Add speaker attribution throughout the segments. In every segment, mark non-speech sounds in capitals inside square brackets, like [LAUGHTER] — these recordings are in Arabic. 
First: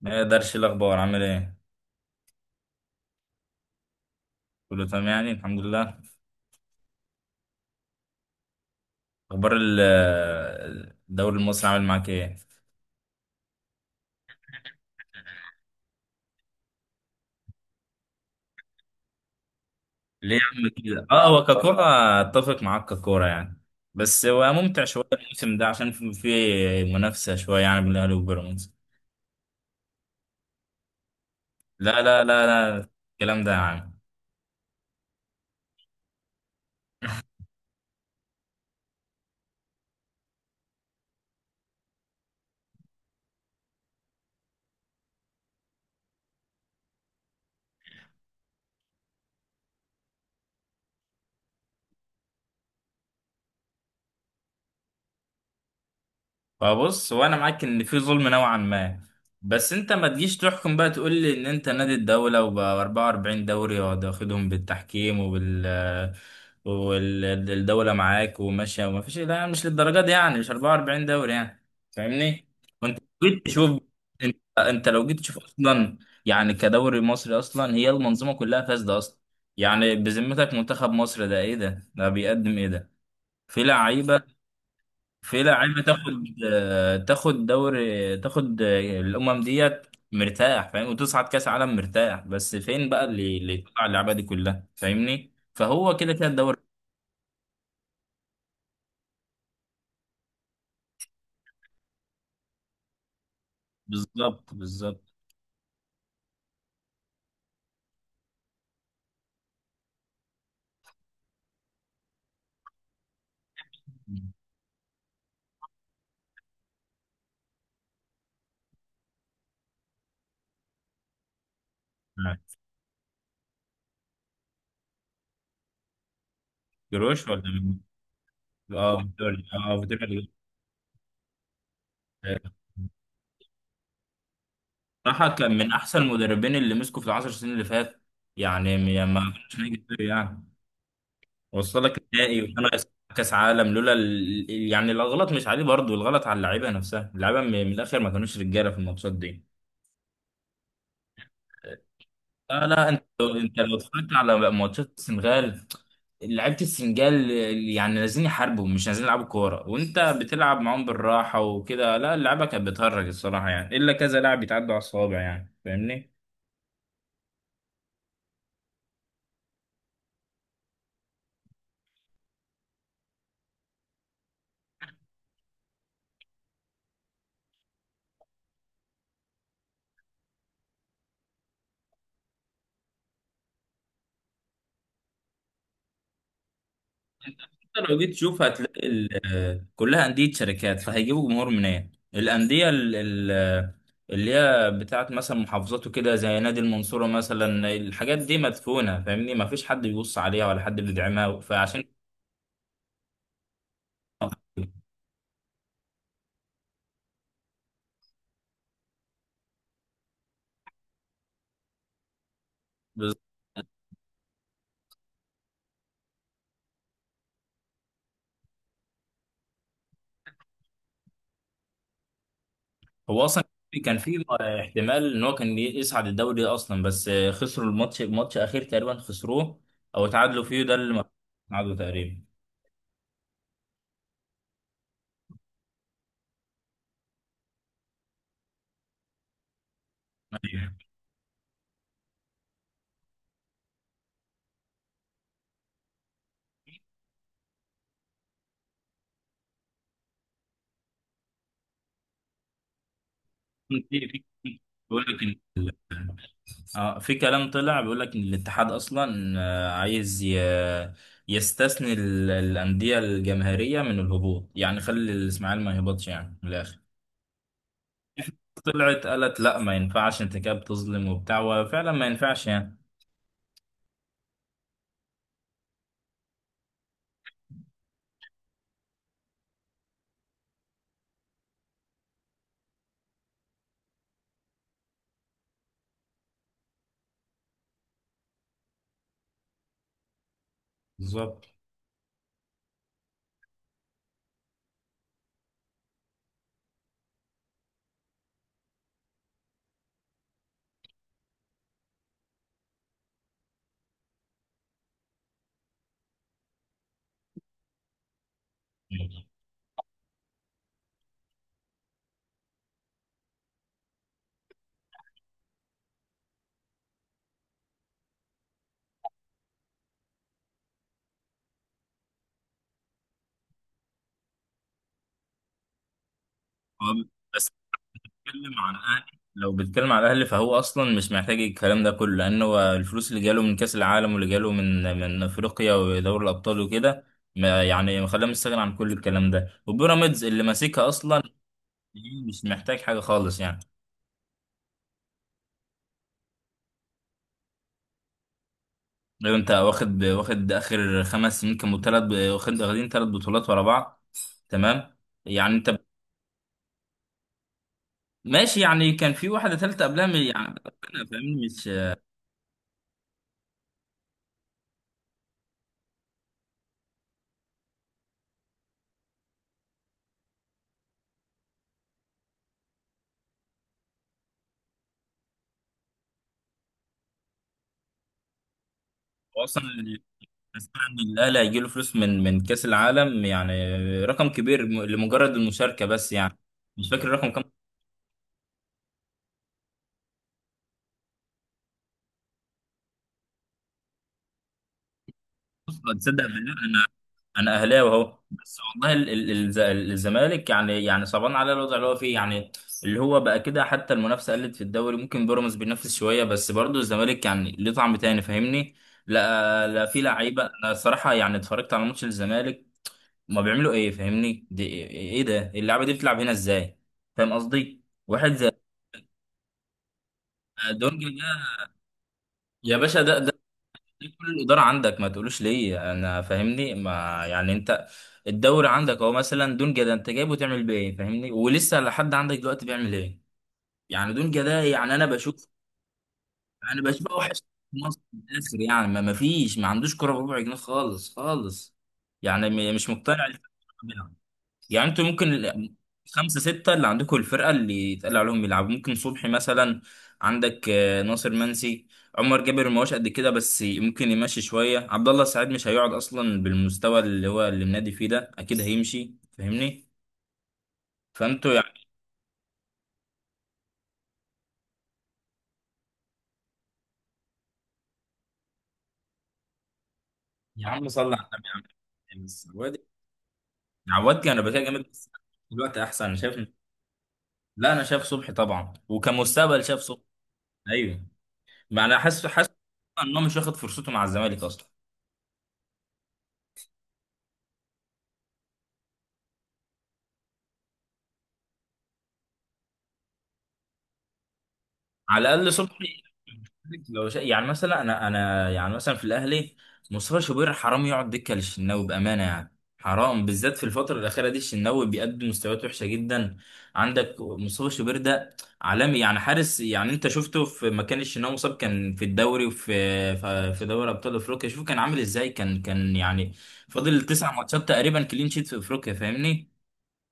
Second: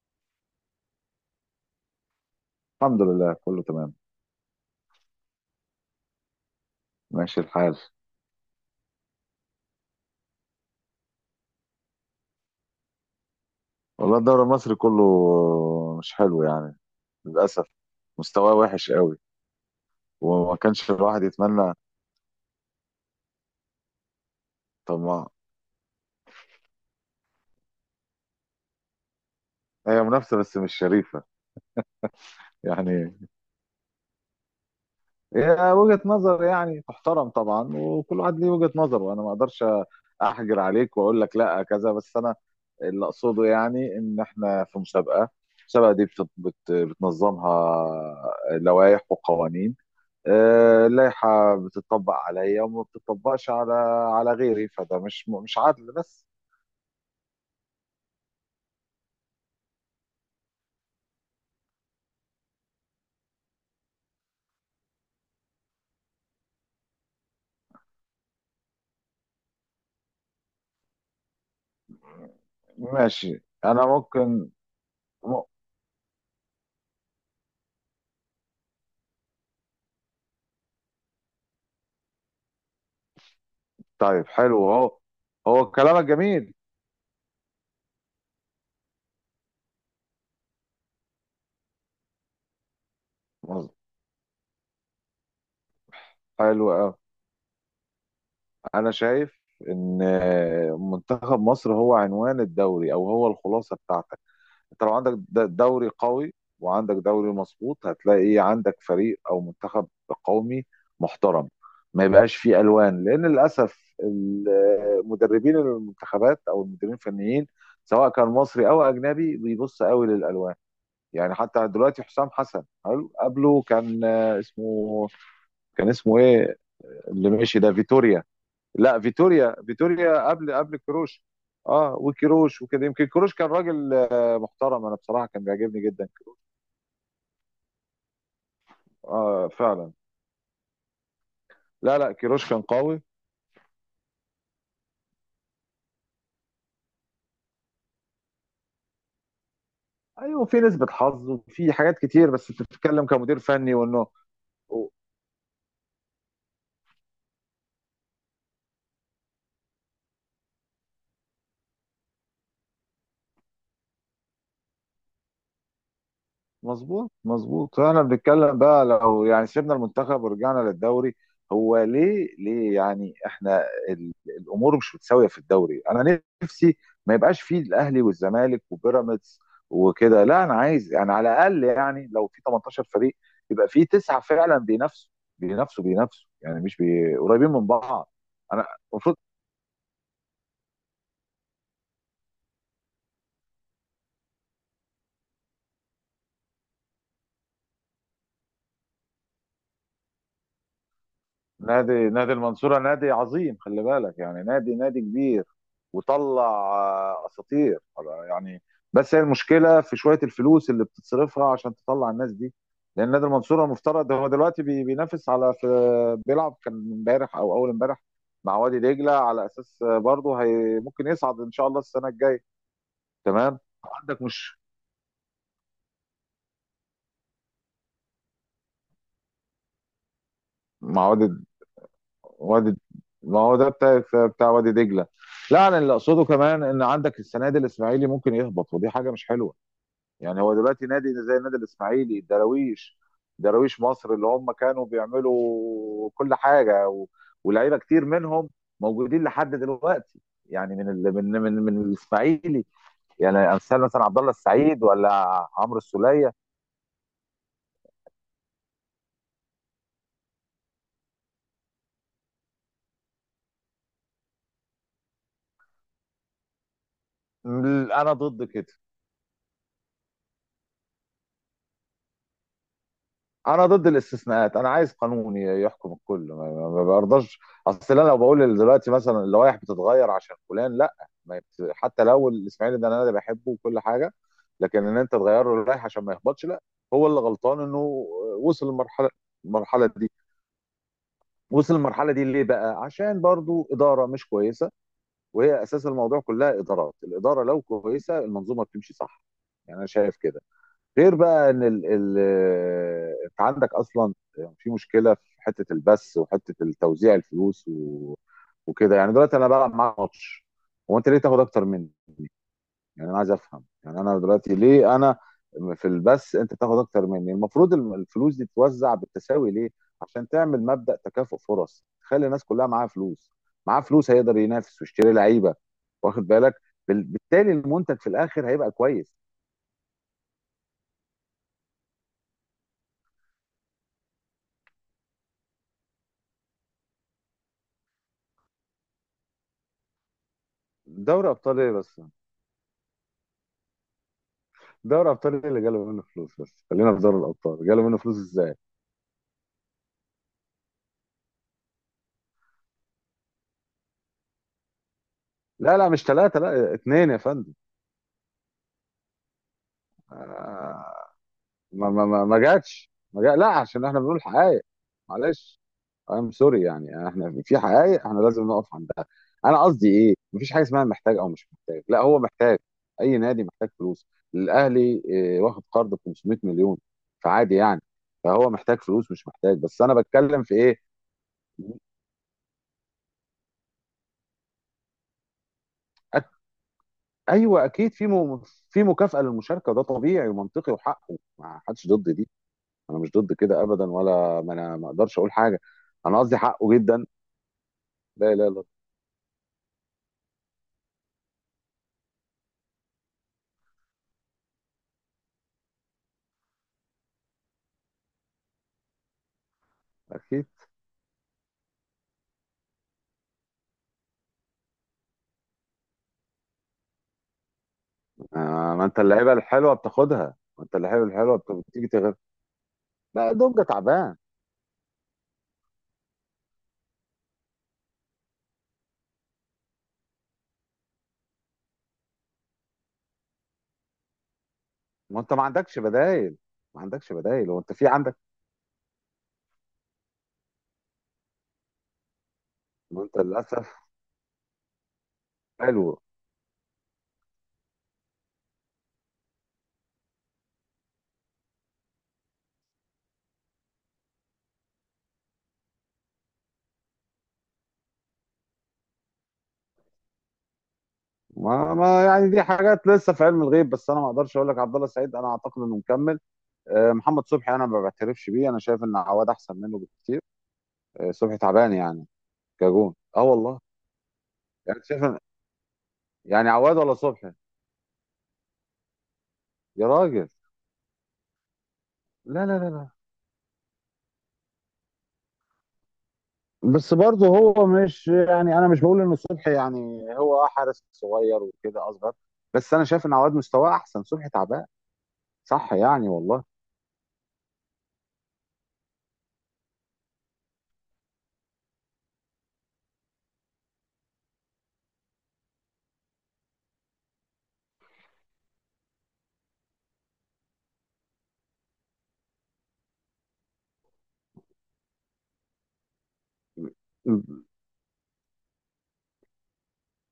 Speaker 1: ما يقدرش الاخبار عامل ايه؟
Speaker 2: الحمد لله كله تمام.
Speaker 1: كله تمام، يعني الحمد لله.
Speaker 2: ماشي الحال.
Speaker 1: اخبار الدوري المصري عامل معاك ايه؟
Speaker 2: والله الدوري المصري كله مش حلو، للأسف، مستواه وحش قوي
Speaker 1: ليه يا
Speaker 2: وما
Speaker 1: عم
Speaker 2: كانش
Speaker 1: كده؟
Speaker 2: الواحد
Speaker 1: اه، هو
Speaker 2: يتمنى.
Speaker 1: ككوره اتفق معاك ككوره يعني. بس هو ممتع
Speaker 2: طب
Speaker 1: شويه
Speaker 2: ما
Speaker 1: الموسم ده عشان في منافسه شويه يعني بين الاهلي وبيراميدز.
Speaker 2: هي منافسة بس مش شريفة.
Speaker 1: لا لا لا لا،
Speaker 2: يعني
Speaker 1: الكلام ده يا عم.
Speaker 2: هي وجهة نظر تحترم طبعا، وكل واحد ليه وجهة نظر، وأنا ما أقدرش أحجر عليك وأقول لك لا كذا. بس أنا اللي أقصده إن إحنا في مسابقة، المسابقة دي بتنظمها لوائح وقوانين. اللائحة بتطبق عليا وما بتطبقش على على غيري، فده مش عدل بس.
Speaker 1: فبص، وانا معاك ان في ظلم نوعا ما، بس انت ما تجيش تحكم بقى تقول لي ان انت نادي الدولة وبقى 44 دوري واخدهم بالتحكيم والدولة معاك وماشية، وما فيش، لا مش للدرجة دي يعني، مش 44 دوري يعني، فاهمني؟ وانت لو
Speaker 2: ماشي،
Speaker 1: جيت تشوف
Speaker 2: أنا
Speaker 1: انت
Speaker 2: ممكن.
Speaker 1: انت لو جيت تشوف
Speaker 2: م-
Speaker 1: اصلا، يعني كدوري مصري اصلا هي المنظومة كلها فاسدة اصلا. يعني بذمتك منتخب مصر ده ايه؟ ده بيقدم ايه ده؟ في
Speaker 2: طيب،
Speaker 1: لعيبة،
Speaker 2: حلو. هو
Speaker 1: في
Speaker 2: هو
Speaker 1: لعيبه
Speaker 2: كلامك
Speaker 1: تاخد
Speaker 2: جميل.
Speaker 1: تاخد دوري، تاخد الامم ديت مرتاح فاهم، وتصعد كاس عالم مرتاح، بس فين بقى اللي
Speaker 2: مظ-
Speaker 1: تطلع اللعبه دي كلها؟ فاهمني؟ فهو كده كده الدوري.
Speaker 2: حلو أوي. أنا شايف إن منتخب مصر هو عنوان الدوري، أو هو الخلاصة بتاعتك.
Speaker 1: بالظبط،
Speaker 2: انت لو عندك
Speaker 1: بالظبط.
Speaker 2: دوري قوي وعندك دوري مظبوط، هتلاقي إيه، عندك فريق او منتخب قومي محترم. ما يبقاش فيه الوان، لان للاسف مدربين المنتخبات او المدربين الفنيين سواء كان مصري او اجنبي بيبص قوي للالوان. حتى دلوقتي حسام حسن حلو، قبله كان اسمه، كان اسمه ايه؟
Speaker 1: جروش
Speaker 2: اللي
Speaker 1: ولا
Speaker 2: ماشي ده
Speaker 1: مين؟
Speaker 2: فيتوريا.
Speaker 1: اه
Speaker 2: لا
Speaker 1: فيتوريا،
Speaker 2: فيتوريا،
Speaker 1: اه فيتوريا.
Speaker 2: فيتوريا قبل كروش. اه، وكروش وكده، يمكن كروش كان راجل محترم، انا بصراحه
Speaker 1: صراحه
Speaker 2: كان
Speaker 1: كان من
Speaker 2: بيعجبني
Speaker 1: احسن
Speaker 2: جدا.
Speaker 1: المدربين اللي مسكوا في العشر سنين اللي فات، يعني ما
Speaker 2: اه
Speaker 1: كانش هيجي
Speaker 2: فعلا.
Speaker 1: يعني. وصل
Speaker 2: لا
Speaker 1: لك
Speaker 2: لا،
Speaker 1: نهائي
Speaker 2: كروش كان
Speaker 1: وخمس
Speaker 2: قوي.
Speaker 1: كاس عالم لولا يعني الغلط مش عليه، برضه الغلط على اللعيبه نفسها، اللعيبه من الاخر ما كانوش رجاله في الماتشات دي.
Speaker 2: ايوه، في نسبه حظ وفي حاجات كتير، بس
Speaker 1: لا لا، انت
Speaker 2: بتتكلم كمدير
Speaker 1: انت
Speaker 2: فني
Speaker 1: لو
Speaker 2: وانه
Speaker 1: اتفرجت على ماتشات السنغال، لعيبه السنغال يعني نازلين يحاربوا، مش نازلين يلعبوا كوره، وانت بتلعب معاهم بالراحه وكده. لا، اللعبه كانت بتهرج الصراحه يعني، الا كذا لاعب يتعدوا على الصوابع يعني، فاهمني؟
Speaker 2: مظبوط. مظبوط، فاحنا بنتكلم بقى لو سيبنا المنتخب ورجعنا للدوري. هو ليه؟ احنا ال- الامور مش متساويه في الدوري. انا نفسي ما يبقاش فيه الاهلي والزمالك وبيراميدز وكده. لا انا عايز على الاقل لو في 18 فريق، يبقى في تسعه فعلا بينافسوا بينافسوا بينافسوا، مش بي... قريبين من
Speaker 1: لو جيت
Speaker 2: بعض.
Speaker 1: تشوف
Speaker 2: انا
Speaker 1: هتلاقي
Speaker 2: المفروض
Speaker 1: كلها أندية شركات، فهيجيبوا جمهور منين؟ الأندية اللي هي بتاعت مثلا محافظات وكده، زي نادي المنصورة مثلا، الحاجات دي مدفونة، فاهمني؟ ما فيش حد بيبص عليها ولا حد بيدعمها فعشان
Speaker 2: نادي، نادي المنصورة نادي عظيم، خلي بالك، نادي، نادي كبير وطلع اساطير يعني. بس هي المشكلة في شوية الفلوس اللي بتتصرفها عشان تطلع الناس دي، لان
Speaker 1: بز-
Speaker 2: نادي المنصورة المفترض هو دلوقتي بينافس على في بيلعب كان امبارح او اول امبارح مع وادي دجلة، على اساس برضه هي ممكن يصعد ان شاء الله السنة الجاية.
Speaker 1: هو أصلا
Speaker 2: تمام.
Speaker 1: كان
Speaker 2: عندك
Speaker 1: في
Speaker 2: مش
Speaker 1: احتمال إن هو كان يصعد الدوري أصلا، بس خسروا الماتش، ماتش أخير تقريبا خسروه أو تعادلوا فيه، ده اللي ما
Speaker 2: مع وادي،
Speaker 1: تعادلوا تقريبا.
Speaker 2: وادي، ما هو ده بتاع بتاع وادي دجله. لا انا اللي اقصده كمان ان عندك السنه دي الاسماعيلي ممكن يهبط، ودي حاجه مش حلوه. هو
Speaker 1: أيوه.
Speaker 2: دلوقتي نادي زي النادي الاسماعيلي، الدراويش، دراويش مصر، اللي هم كانوا بيعملوا كل حاجه و... ولاعيبه كتير منهم موجودين لحد دلوقتي. من ال... من من الاسماعيلي، امثال مثلا
Speaker 1: في-
Speaker 2: عبد الله
Speaker 1: في-
Speaker 2: السعيد،
Speaker 1: بقول
Speaker 2: ولا
Speaker 1: لك
Speaker 2: عمرو السوليه.
Speaker 1: اه، في كلام طلع بيقول لك ان الاتحاد اصلا عايز يستثني الانديه الجماهيريه من الهبوط، يعني خلي الاسماعيلي ما يهبطش، يعني من الاخر.
Speaker 2: انا ضد كده.
Speaker 1: طلعت قالت لا ما ينفعش، انت كده بتظلم وبتاع، وفعلا ما ينفعش يعني.
Speaker 2: انا ضد الاستثناءات، انا عايز قانون يحكم الكل. ما ما برضاش. اصل انا لو بقول دلوقتي مثلا اللوائح بتتغير عشان فلان، لا. ما يت- حتى لو الاسماعيلي ده انا اللي بحبه وكل حاجه، لكن ان انت تغير له اللائحه عشان ما يهبطش، لا. هو اللي غلطان انه وصل للمرحله، المرحله دي.
Speaker 1: بالظبط.
Speaker 2: وصل المرحله دي ليه بقى؟ عشان برضو اداره مش كويسه، وهي اساس الموضوع كلها، ادارات. الاداره لو كويسه المنظومه بتمشي صح. انا شايف كده. غير بقى ان ال انت عندك اصلا في مشكله في حته البث وحته التوزيع، الفلوس و... وكده. دلوقتي انا بلعب معاك ماتش، هو انت ليه تاخد اكتر مني؟ انا عايز افهم، انا دلوقتي ليه انا في البث انت تاخد اكتر مني؟ المفروض الفلوس دي تتوزع بالتساوي، ليه؟ عشان تعمل مبدأ تكافؤ فرص، تخلي الناس كلها معاها فلوس، معاه فلوس هيقدر ينافس ويشتري لعيبه. واخد بالك؟
Speaker 1: هو بس
Speaker 2: بالتالي المنتج في الاخر
Speaker 1: بتكلم
Speaker 2: هيبقى
Speaker 1: عن
Speaker 2: كويس.
Speaker 1: الاهلي، لو بتكلم على الاهلي فهو اصلا مش محتاج الكلام ده كله، لان هو الفلوس اللي جاله من كاس العالم، واللي جاله من افريقيا ودوري الابطال وكده، ما يعني خلاه مستغني عن كل الكلام ده. وبيراميدز اللي ماسكها اصلا
Speaker 2: دوري ابطال ايه بس؟
Speaker 1: مش محتاج حاجة خالص يعني.
Speaker 2: دوري ابطال إيه اللي جاله منه فلوس؟ بس خلينا في دوري الابطال، جاله منه فلوس ازاي؟
Speaker 1: لو انت واخد اخر خمس سنين كانوا تلات، واخد واخدين تلات بطولات ورا بعض، تمام، يعني
Speaker 2: لا
Speaker 1: انت
Speaker 2: لا، مش ثلاثه، لا اثنين يا فندم.
Speaker 1: ماشي يعني. كان في واحدة تالتة قبلها من يعني، انا
Speaker 2: آه،
Speaker 1: فاهمني مش
Speaker 2: ما جاتش، ما جا... لا، عشان احنا بنقول حقائق، معلش. سوري، احنا في حقائق احنا لازم نقف عندها. انا قصدي ايه؟ مفيش حاجه اسمها محتاج او مش محتاج، لا هو محتاج. اي نادي محتاج فلوس. الاهلي واخد قرض ب 500 مليون، فعادي يعني. فهو محتاج فلوس، مش
Speaker 1: هو
Speaker 2: محتاج.
Speaker 1: اصلا
Speaker 2: بس انا
Speaker 1: اللي
Speaker 2: بتكلم في ايه؟
Speaker 1: اسمع ان الاهلي هيجي له فلوس من كاس العالم يعني، رقم كبير لمجرد المشاركة بس يعني، مش فاكر الرقم كام.
Speaker 2: ايوه اكيد في في مكافاه للمشاركه، ده طبيعي ومنطقي وحقه، ما حدش ضد دي. انا مش ضد كده ابدا، ولا ما انا ما اقدرش اقول حاجه. انا
Speaker 1: تصدق
Speaker 2: قصدي
Speaker 1: بالله،
Speaker 2: حقه جدا.
Speaker 1: انا اهلاوي اهو،
Speaker 2: لا لا
Speaker 1: بس
Speaker 2: لا.
Speaker 1: والله الزمالك يعني صعبان على الوضع اللي هو فيه يعني، اللي هو بقى كده. حتى المنافسه قلت في الدوري، ممكن بيراميدز بينافس شويه، بس برضه الزمالك يعني ليه طعم تاني، فاهمني؟ لا لا، في لعيبه،
Speaker 2: اكيد.
Speaker 1: انا الصراحه يعني اتفرجت على ماتش الزمالك، ما بيعملوا ايه، فاهمني؟ دي ايه؟ إيه ده؟ اللعبه دي بتلعب هنا ازاي؟ فاهم قصدي، واحد زي
Speaker 2: ما انت اللعيبه الحلوه بتاخدها، ما انت اللعيبه
Speaker 1: دونجا ده
Speaker 2: الحلوه بتيجي تغير.
Speaker 1: يا باشا، ده
Speaker 2: لا دونجا
Speaker 1: ليه؟
Speaker 2: تعبان.
Speaker 1: كل الإدارة عندك ما تقولوش ليه؟ أنا فاهمني ما يعني أنت الدوري عندك، هو مثلا دونجا ده أنت جايبه تعمل بيه إيه؟ فاهمني؟ ولسه لحد عندك دلوقتي بيعمل إيه يعني دونجا ده؟ يعني أنا
Speaker 2: ما انت ما
Speaker 1: بشوف،
Speaker 2: عندكش بدايل. ما
Speaker 1: أنا بشوف
Speaker 2: عندكش
Speaker 1: أوحش
Speaker 2: بدايل، هو انت
Speaker 1: في
Speaker 2: في
Speaker 1: مصر في
Speaker 2: عندك؟
Speaker 1: الآخر يعني. ما فيش ما عندوش كرة بربع جنيه، خالص خالص يعني، مش
Speaker 2: ما انت
Speaker 1: مقتنع
Speaker 2: للاسف.
Speaker 1: يعني. انتوا ممكن
Speaker 2: حلو.
Speaker 1: خمسة ستة اللي عندكم، الفرقة اللي يتقال عليهم يلعبوا، ممكن صبحي مثلا، عندك ناصر منسي، عمر جابر ما هوش قد كده بس ممكن يمشي شوية، عبد الله السعيد مش هيقعد أصلا بالمستوى اللي هو منادي فيه ده، أكيد هيمشي فاهمني؟ فأنتوا
Speaker 2: ما,
Speaker 1: يعني.
Speaker 2: ما دي حاجات لسه في علم الغيب. بس انا ما اقدرش اقول لك عبد الله السعيد انا اعتقد انه مكمل. محمد صبحي انا ما بعترفش بيه، انا شايف ان عواد احسن منه بكتير.
Speaker 1: يا عم صلي على
Speaker 2: صبحي
Speaker 1: النبي. يا
Speaker 2: تعبان يعني.
Speaker 1: عم بس عواد،
Speaker 2: كجون، اه والله.
Speaker 1: عواد كان رباكية جامد،
Speaker 2: شايف
Speaker 1: بس
Speaker 2: أنا-.
Speaker 1: دلوقتي أحسن أنا شايف.
Speaker 2: يعني عواد ولا صبحي؟
Speaker 1: لا أنا شايف صبحي طبعا، وكمستقبل شايف
Speaker 2: يا
Speaker 1: صبحي.
Speaker 2: راجل.
Speaker 1: أيوه، ما أنا حاسس
Speaker 2: لا
Speaker 1: حاسس
Speaker 2: لا لا لا.
Speaker 1: إن هو مش واخد فرصته مع الزمالك أصلا.
Speaker 2: بس برضه هو مش، انا مش بقول ان صبحي يعني، هو حارس صغير وكده اصغر. بس انا شايف ان عواد مستواه احسن، صبحي تعبان.
Speaker 1: على الاقل
Speaker 2: صح،
Speaker 1: صبحي.
Speaker 2: والله.
Speaker 1: يعني مثلا انا يعني مثلا في الاهلي، مصطفى شوبير حرام يقعد دكه للشناوي، بامانه يعني، حرام بالذات في الفتره الاخيره دي، الشناوي بيقدم مستويات وحشه جدا. عندك مصطفى شوبير ده عالمي يعني حارس يعني. انت شفته في مكان الشناوي، مصاب كان في الدوري وفي في دوري ابطال افريقيا، شوف كان عامل ازاي، كان يعني فاضل تسع
Speaker 2: م-
Speaker 1: ماتشات تقريبا كلين شيت في افريقيا، فاهمني؟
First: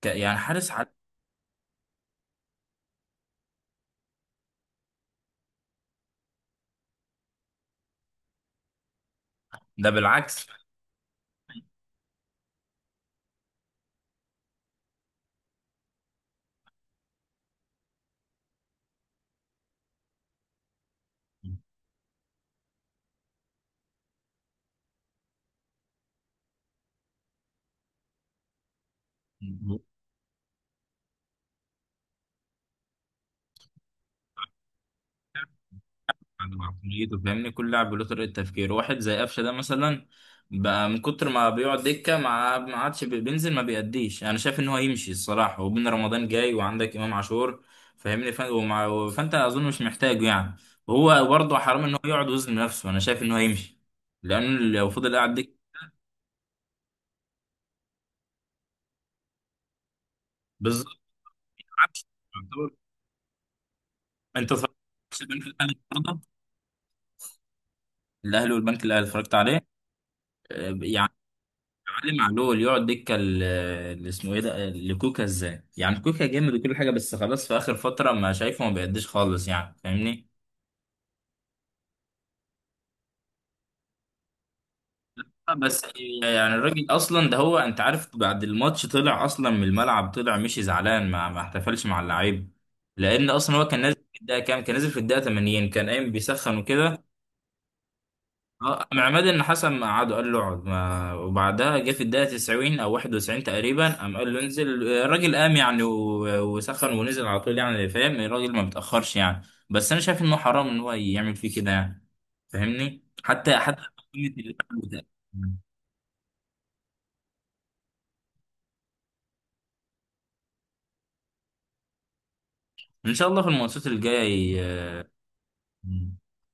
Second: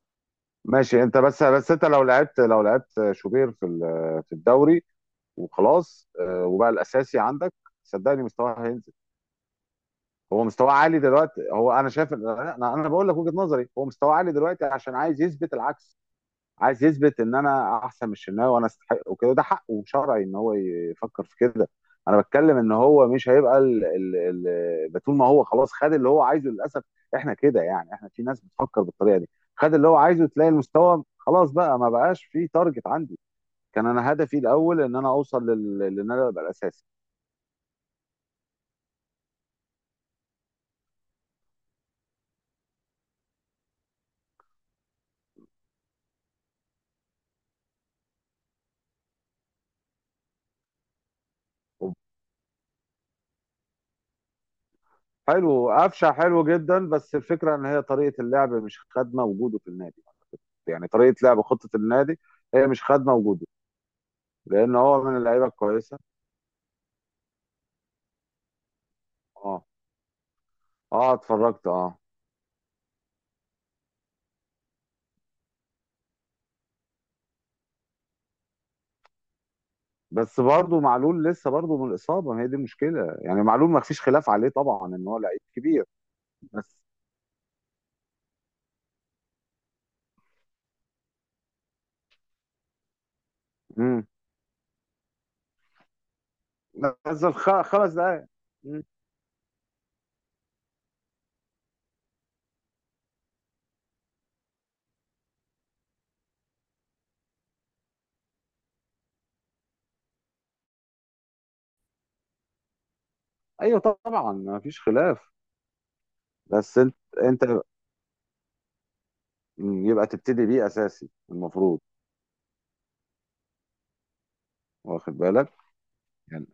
Speaker 1: يعني حارس
Speaker 2: ماشي. انت بس انت لو لعبت، لو لعبت شوبير في الدوري، وخلاص وبقى الاساسي عندك، صدقني مستواه هينزل.
Speaker 1: ده
Speaker 2: هو
Speaker 1: بالعكس.
Speaker 2: مستواه عالي دلوقتي. هو انا شايف، انا بقول لك وجهة نظري، هو مستواه عالي دلوقتي عشان عايز يثبت العكس. عايز يثبت ان انا احسن من الشناوي وانا استحق وكده. ده حقه شرعي ان هو يفكر في كده. انا بتكلم ان هو مش هيبقى ال... ال... ال... طول ما هو خلاص خد اللي هو عايزه، للاسف احنا كده. احنا في ناس بتفكر بالطريقه دي. خد اللي هو عايزه، تلاقي المستوى خلاص، بقى ما بقاش في تارجت عندي. كان انا هدفي الاول ان انا اوصل لل... لان انا ابقى
Speaker 1: عن
Speaker 2: الاساسي.
Speaker 1: عقليته فاهمني كل لاعب له طريقة تفكير، واحد زي قفشة ده مثلا بقى من كتر ما بيقعد دكة ما عادش بينزل ما بيأديش، أنا شايف إن هو يمشي الصراحة، وبين رمضان جاي وعندك إمام عاشور، فاهمني؟ فأنت أظن مش محتاجه يعني، وهو برضه حرام إن هو يقعد وزن نفسه، أنا شايف إن هو يمشي لأنه لو فضل قاعد
Speaker 2: حلو،
Speaker 1: دكة.
Speaker 2: قفشه حلو جدا. بس الفكره ان هي طريقه اللعب مش خادمه وجوده في النادي.
Speaker 1: بالظبط.
Speaker 2: طريقه لعب خطه
Speaker 1: عكس-
Speaker 2: النادي هي
Speaker 1: يعتبر-
Speaker 2: مش خادمه وجوده،
Speaker 1: أنت اتفرجت
Speaker 2: لان هو من
Speaker 1: على
Speaker 2: اللعيبه
Speaker 1: البنك الأهلي
Speaker 2: الكويسه.
Speaker 1: النهارده؟ الأهلي والبنك الأهلي اتفرجت
Speaker 2: اه.
Speaker 1: عليه؟ يعني
Speaker 2: اه اتفرجت، اه.
Speaker 1: اتعلم علي معلول يقعد دكه اللي اسمه ايه ده، لكوكا، ازاي يعني؟ كوكا جامد وكل حاجه بس خلاص في اخر فتره ما شايفه ما بيقدش خالص يعني، فاهمني؟
Speaker 2: بس برضه معلول لسه برضه من الاصابه، ما هي دي المشكله. معلول ما فيش خلاف عليه طبعا، ان هو لعيب
Speaker 1: آه، بس
Speaker 2: كبير.
Speaker 1: يعني
Speaker 2: بس،
Speaker 1: الراجل اصلا ده، هو انت عارف بعد الماتش طلع اصلا من الملعب، طلع مشي زعلان، ما احتفلش مع اللعيب لان اصلا هو كان نازل
Speaker 2: امم،
Speaker 1: في الدقيقه كام، كان نازل في الدقيقه 80 كان قايم بيسخن وكده.
Speaker 2: نزل 5 دقائق. مم.
Speaker 1: اه، مع عماد النحاس اما قعدوا قال له اقعد، ما وبعدها جه في الدقيقه 90 او 91 تقريبا قام قال له انزل، الراجل قام يعني وسخن ونزل على طول يعني، فاهم الراجل ما بيتاخرش يعني. بس انا شايف انه حرام ان هو يعمل فيه كده يعني، فاهمني؟ حتى
Speaker 2: ايوه
Speaker 1: حتى
Speaker 2: طبعا،
Speaker 1: قيمة اللعب
Speaker 2: ما فيش
Speaker 1: ده.
Speaker 2: خلاف. بس انت، انت مم، يبقى تبتدي بيه اساسي المفروض.
Speaker 1: ان شاء الله في الماتشات الجايه.
Speaker 2: واخد بالك؟
Speaker 1: ي-
Speaker 2: يعني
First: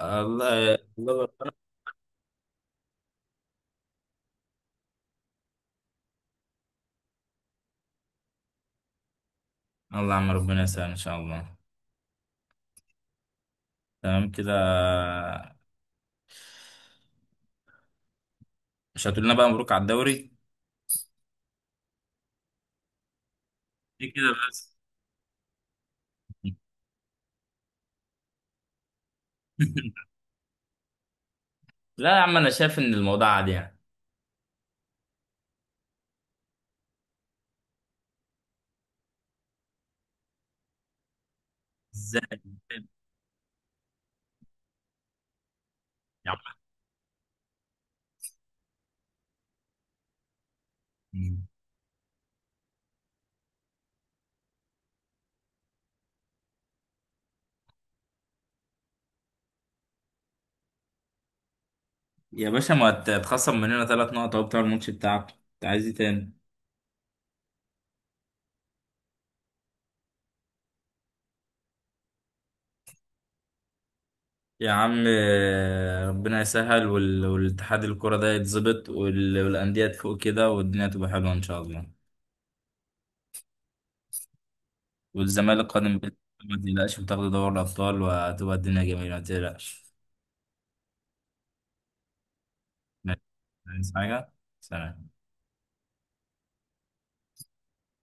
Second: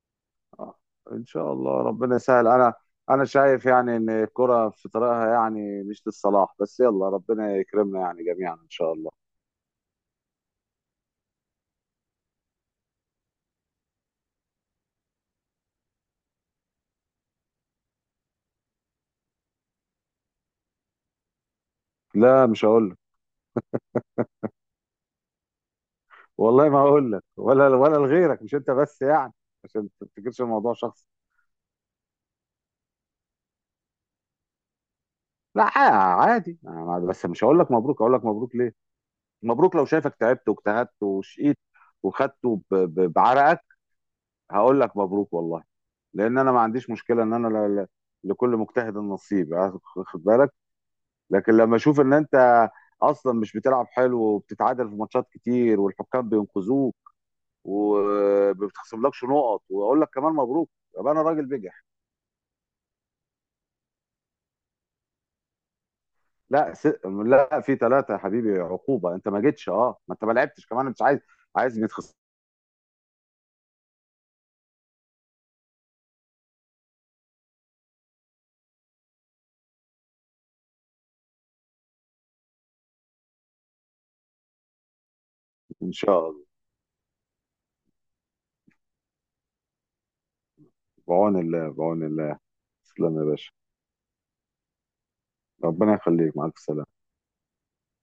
Speaker 1: الله
Speaker 2: آه، ان
Speaker 1: الله،
Speaker 2: شاء الله ربنا يسهل. انا شايف ان الكرة في طريقها، مش للصلاح بس، يلا ربنا يكرمنا جميعا ان شاء الله.
Speaker 1: الله عم ربنا يسهل ان شاء الله. تمام كده؟ مش هتقول لنا بقى مبروك على الدوري؟
Speaker 2: لا مش هقول لك.
Speaker 1: إيه كده بس؟
Speaker 2: والله ما هقول لك ولا ولا لغيرك، مش انت بس يعني. عشان ما
Speaker 1: [LAUGHS]
Speaker 2: تفتكرش الموضوع شخصي.
Speaker 1: لا يا عم انا شايف ان الموضوع عادي يعني.
Speaker 2: لا، عادي. أنا بس مش هقول لك مبروك. هقول لك مبروك ليه؟ مبروك لو شايفك تعبت واجتهدت وشقيت
Speaker 1: ازاي؟
Speaker 2: وخدته بعرقك، هقول لك مبروك والله.
Speaker 1: يا عم،
Speaker 2: لان انا ما عنديش مشكله ان انا لكل مجتهد نصيب، واخد بالك. لكن لما اشوف ان انت اصلا مش بتلعب حلو، وبتتعادل في ماتشات كتير والحكام بينقذوك وما بتخصملكش نقط، واقول لك كمان مبروك، يبقى انا راجل بجح.
Speaker 1: يا باشا ما تخصم مننا ثلاث نقط اهو بتاع الماتش بتاعك، انت عايز ايه تاني؟
Speaker 2: لا س... لا، في ثلاثه يا حبيبي، عقوبه. انت ما جيتش، اه، ما انت ما لعبتش كمان. مش عايز، عايز يتخصم.
Speaker 1: يا عم ربنا يسهل والاتحاد الكرة ده يتظبط والأندية تفوق كده والدنيا تبقى حلوة إن شاء الله. والزمالك
Speaker 2: ان
Speaker 1: قادم بإذن
Speaker 2: شاء الله.
Speaker 1: الله، ما تقلقش بتاخد دوري الأبطال وهتبقى الدنيا جميلة ما تقلقش.
Speaker 2: بعون الله، بعون الله. تسلم
Speaker 1: ماشي.
Speaker 2: يا باشا.
Speaker 1: عايز حاجة؟ سلام.
Speaker 2: ربنا يخليك، مع الف سلامه.